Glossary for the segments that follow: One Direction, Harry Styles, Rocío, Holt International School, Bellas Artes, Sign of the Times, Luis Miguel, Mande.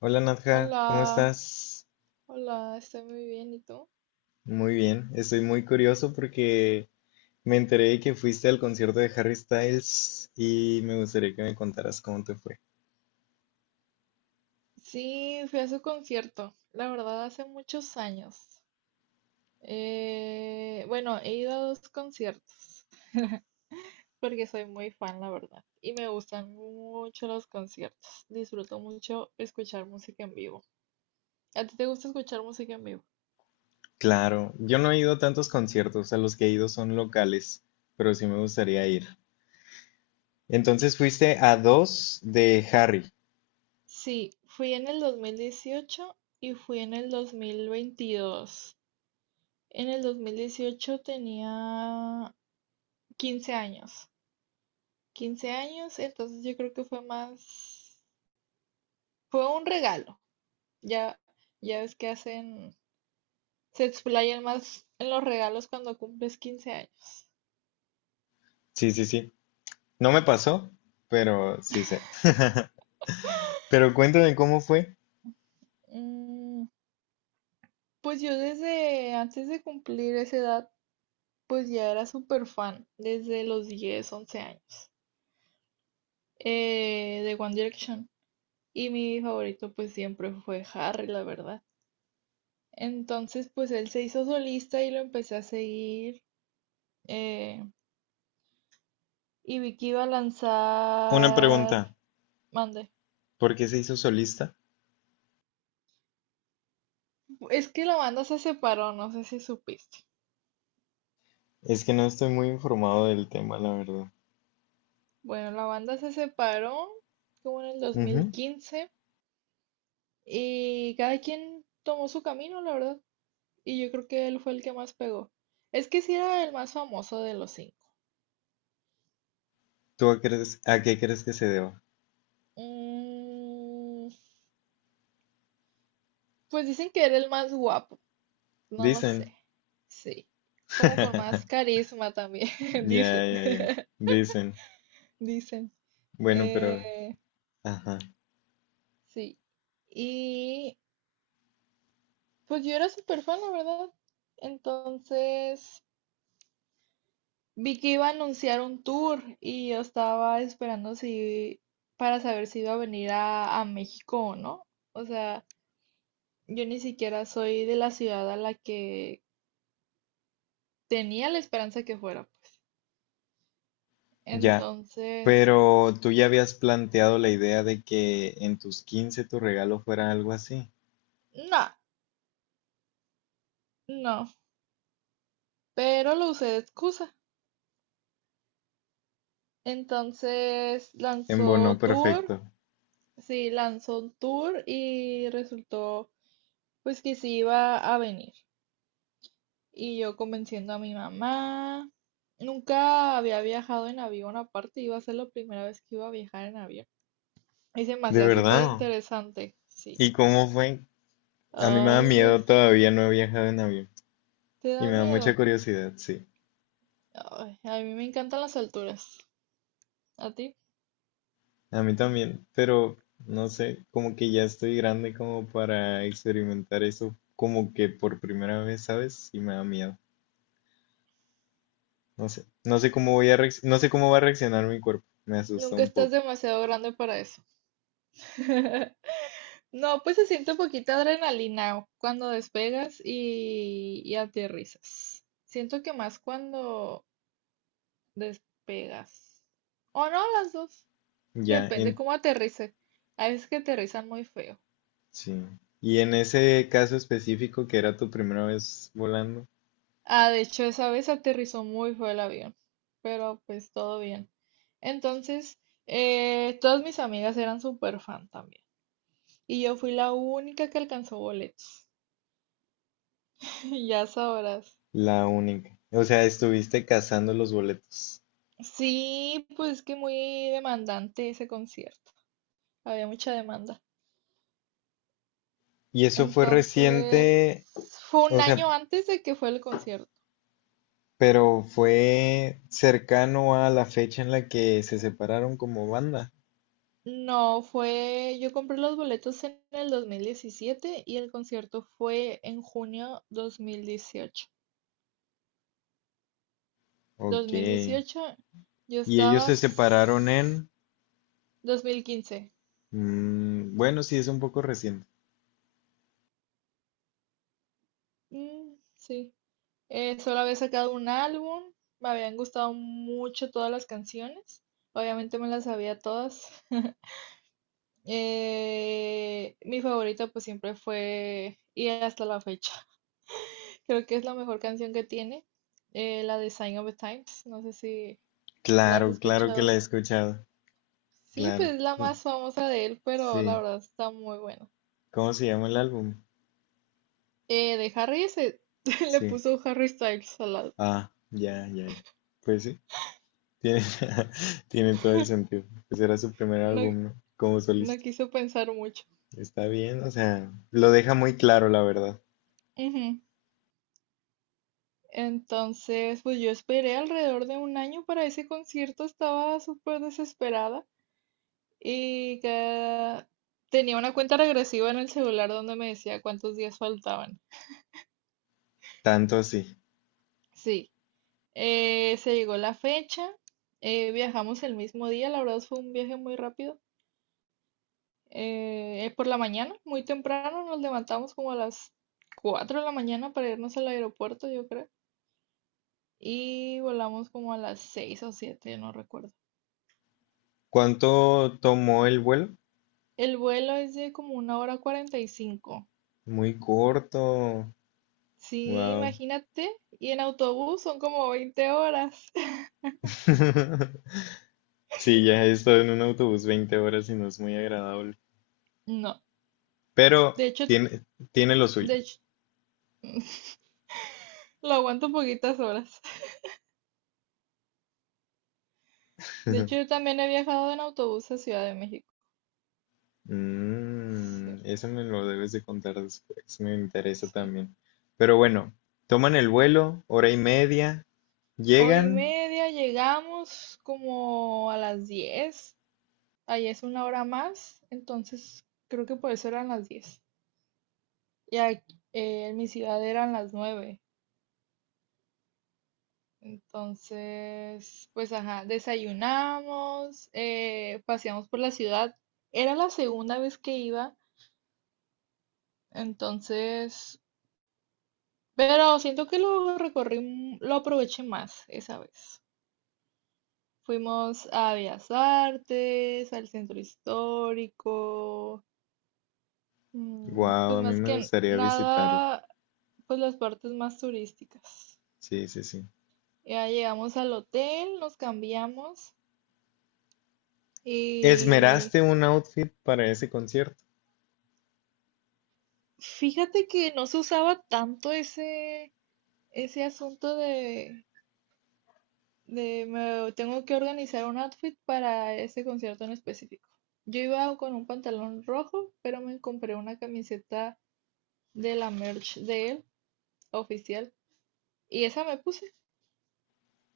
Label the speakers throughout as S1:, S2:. S1: Hola Nadja, ¿cómo
S2: Hola,
S1: estás?
S2: hola, estoy muy bien, ¿y tú?
S1: Muy bien, estoy muy curioso porque me enteré de que fuiste al concierto de Harry Styles y me gustaría que me contaras cómo te fue.
S2: Sí, fui a su concierto, la verdad, hace muchos años. Bueno, he ido a dos conciertos, porque soy muy fan, la verdad, y me gustan mucho los conciertos. Disfruto mucho escuchar música en vivo. ¿A ti te gusta escuchar música en vivo?
S1: Claro, yo no he ido a tantos conciertos, a los que he ido son locales, pero sí me gustaría ir. Entonces fuiste a dos de Harry.
S2: Sí, fui en el 2018 y fui en el 2022. En el 2018 tenía 15 años. 15 años, entonces yo creo que fue más, fue un regalo. Ya, ya ves que hacen, se explayan más en los regalos cuando cumples 15 años.
S1: Sí, sí, sí. No me pasó, pero sí sé. Pero cuéntame cómo fue.
S2: Mm, pues yo desde antes de cumplir esa edad, pues ya era súper fan, desde los 10 11 años, de One Direction. Y mi favorito pues siempre fue Harry, la verdad. Entonces pues él se hizo solista y lo empecé a seguir. eh, y vi que iba a
S1: Una
S2: lanzar.
S1: pregunta,
S2: Mande.
S1: ¿por qué se hizo solista?
S2: Es que la banda se separó, no sé si supiste.
S1: Es que no estoy muy informado del tema, la verdad.
S2: Bueno, la banda se separó como en el 2015 y cada quien tomó su camino, la verdad. Y yo creo que él fue el que más pegó. Es que sí era el más famoso de los cinco.
S1: ¿Tú a, crees, a qué crees que se deba?
S2: Mm, pues dicen que era el más guapo, no lo sé.
S1: Dicen.
S2: Sí, como con más carisma también,
S1: Ya,
S2: dicen.
S1: ya, ya. Dicen.
S2: Dicen.
S1: Bueno, pero...
S2: Eh,
S1: Ajá.
S2: sí. Y pues yo era súper fan, la verdad. Entonces vi que iba a anunciar un tour y yo estaba esperando para saber si iba a venir a México o no. O sea, yo ni siquiera soy de la ciudad a la que tenía la esperanza que fuera, pues.
S1: Ya.
S2: Entonces,
S1: Pero tú ya habías planteado la idea de que en tus 15 tu regalo fuera algo así.
S2: no, no. Pero lo usé de excusa. Entonces lanzó
S1: Embonó
S2: tour,
S1: perfecto.
S2: sí, lanzó un tour y resultó pues que sí iba a venir. Y yo convenciendo a mi mamá. Nunca había viajado en avión, aparte iba a ser la primera vez que iba a viajar en avión. Y se me
S1: De
S2: hacía súper
S1: verdad.
S2: interesante, sí.
S1: ¿Y cómo fue? A mí me da
S2: Ay,
S1: miedo
S2: pues,
S1: todavía, no he viajado en avión.
S2: ¿te
S1: Y
S2: da
S1: me da mucha
S2: miedo?
S1: curiosidad, sí.
S2: Ay, a mí me encantan las alturas. ¿A ti?
S1: A mí también, pero no sé, como que ya estoy grande como para experimentar eso como que por primera vez, ¿sabes? Y me da miedo. No sé, no sé cómo voy a reacc- no sé cómo va a reaccionar mi cuerpo. Me asusta
S2: Nunca
S1: un
S2: estás
S1: poco.
S2: demasiado grande para eso. No, pues se siente poquita adrenalina cuando despegas y aterrizas. Siento que más cuando despegas. O no, las dos.
S1: Ya,
S2: Depende
S1: en-
S2: cómo aterrice. Hay veces que aterrizan muy feo.
S1: sí. Y en ese caso específico que era tu primera vez volando,
S2: Ah, de hecho, esa vez aterrizó muy feo el avión, pero pues todo bien. Entonces, todas mis amigas eran súper fan también. Y yo fui la única que alcanzó boletos. Ya sabrás.
S1: la única. O sea, estuviste cazando los boletos.
S2: Sí, pues que muy demandante ese concierto. Había mucha demanda.
S1: Y eso fue
S2: Entonces,
S1: reciente,
S2: fue un
S1: o
S2: año
S1: sea,
S2: antes de que fue el concierto.
S1: pero fue cercano a la fecha en la que se separaron como banda.
S2: No, fue, yo compré los boletos en el 2017 y el concierto fue en junio 2018.
S1: Ok. Y
S2: 2018, yo
S1: ellos
S2: estaba
S1: se separaron
S2: s-
S1: en...
S2: 2015.
S1: Mm, bueno, sí, es un poco reciente.
S2: Mm, sí. Solo había sacado un álbum, me habían gustado mucho todas las canciones, obviamente me las sabía todas. Mi favorita pues siempre fue, y hasta la fecha. Creo que es la mejor canción que tiene, la de Sign of the Times. No sé si la has
S1: Claro, claro que la
S2: escuchado.
S1: he escuchado.
S2: Sí, pues
S1: Claro.
S2: es la
S1: Cu-
S2: más famosa de él, pero la
S1: sí.
S2: verdad está muy buena.
S1: ¿Cómo se llama el álbum?
S2: De Harry se le
S1: Sí.
S2: puso Harry Styles al lado.
S1: Ah, ya, ya, ya. Pues sí, tiene, tiene todo el sentido. Pues era su primer
S2: No,
S1: álbum, ¿no? Como
S2: no
S1: solista.
S2: quiso pensar mucho.
S1: Está bien, o sea, lo deja muy claro, la verdad.
S2: Ujú. Entonces, pues yo esperé alrededor de un año para ese concierto, estaba súper desesperada y que tenía una cuenta regresiva en el celular donde me decía cuántos días faltaban.
S1: Tanto así.
S2: Sí. Se llegó la fecha, viajamos el mismo día, la verdad fue un viaje muy rápido. Por la mañana, muy temprano, nos levantamos como a las 4 de la mañana para irnos al aeropuerto, yo creo, y volamos como a las 6 o siete, no recuerdo.
S1: ¿Cuánto tomó el vuelo?
S2: El vuelo es de como una hora 45.
S1: Muy corto.
S2: Sí,
S1: Wow.
S2: imagínate, y en autobús son como 20 horas.
S1: Sí, ya he estado en un autobús 20 horas y no es muy agradable,
S2: No,
S1: pero
S2: de hecho,
S1: tiene, tiene lo
S2: de
S1: suyo.
S2: hecho, lo aguanto poquitas horas. De hecho, yo también he viajado en autobús a Ciudad de México. Sí,
S1: Mm, eso me lo debes de contar después, me interesa
S2: sí.
S1: también. Pero bueno, toman el vuelo, hora y media,
S2: Hora y
S1: llegan.
S2: media, llegamos como a las 10. Ahí es una hora más, entonces creo que por eso eran las 10. Y aquí, en mi ciudad eran las 9. Entonces, pues ajá, desayunamos, paseamos por la ciudad. Era la segunda vez que iba, entonces, pero siento que lo recorrí, lo aproveché más esa vez. Fuimos a Bellas Artes, al centro histórico,
S1: Wow,
S2: pues
S1: a mí
S2: más
S1: me
S2: que
S1: gustaría visitarlo.
S2: nada, pues las partes más turísticas.
S1: Sí, sí, sí.
S2: Ya llegamos al hotel, nos cambiamos y
S1: ¿Esmeraste un outfit para ese concierto?
S2: fíjate que no se usaba tanto ese asunto de, me tengo que organizar un outfit para ese concierto en específico. Yo iba con un pantalón rojo, pero me compré una camiseta de la merch de él. Oficial. Y esa me puse.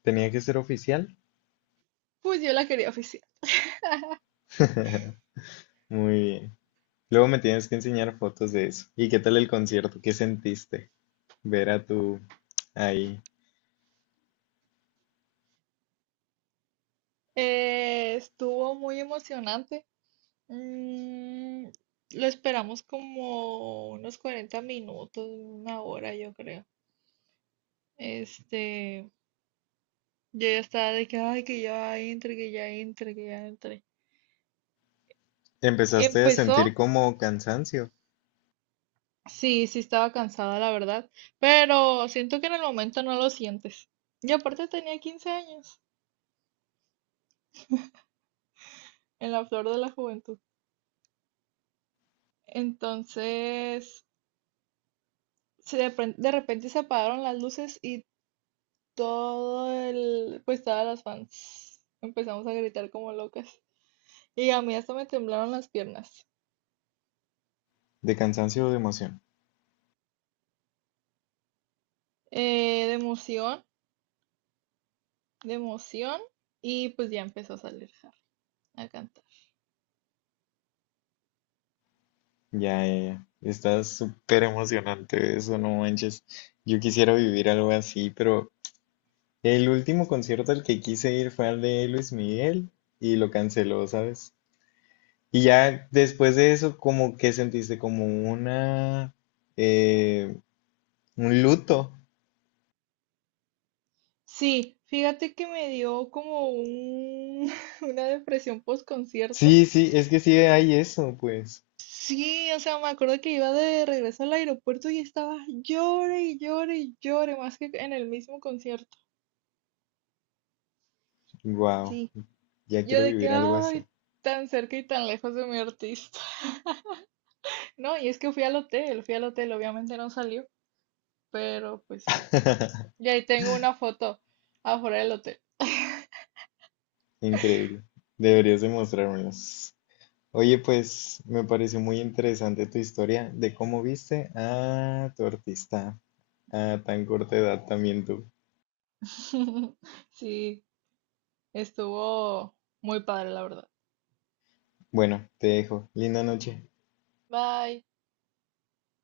S1: ¿Tenía que ser oficial?
S2: Pues yo la quería oficial.
S1: Muy bien. Luego me tienes que enseñar fotos de eso. ¿Y qué tal el concierto? ¿Qué sentiste? Verá tú, ahí.
S2: Estuvo muy emocionante. Mm, lo esperamos como unos 40 minutos, una hora, yo creo. Este, yo ya estaba de que, ay, que ya entre, que ya entre, que ya entre.
S1: Empezaste a sentir
S2: Empezó,
S1: como cansancio,
S2: sí, sí estaba cansada, la verdad, pero siento que en el momento no lo sientes. Y aparte tenía 15 años, en la flor de la juventud. Entonces, de repente se apagaron las luces y pues todas las fans empezamos a gritar como locas. Y a mí hasta me temblaron las piernas.
S1: de cansancio o de emoción.
S2: De emoción, de emoción. Y pues ya empezó a salir Harry a cantar.
S1: Ya, ya, ya. Está súper emocionante eso, no manches. Yo quisiera vivir algo así, pero el último concierto al que quise ir fue al de Luis Miguel y lo canceló, ¿sabes? Y ya después de eso, como que sentiste como una, eh, un luto.
S2: Sí, fíjate que me dio como una depresión post concierto.
S1: Sí, sí, es que sí hay eso, pues.
S2: Sí, o sea, me acuerdo que iba de regreso al aeropuerto y estaba llore y llore y llore, más que en el mismo concierto.
S1: Wow,
S2: Sí.
S1: ya
S2: Yo
S1: quiero
S2: de que,
S1: vivir algo así.
S2: ay, tan cerca y tan lejos de mi artista. No, y es que fui al hotel, obviamente no salió, pero pues fui. Y ahí tengo una foto afuera del hotel.
S1: Increíble. Deberías demostrármelas. Oye, pues me pareció muy interesante tu historia de cómo viste a tu artista a tan corta edad también tú.
S2: Sí, estuvo muy padre, la verdad.
S1: Bueno, te dejo. Linda noche.
S2: Bye.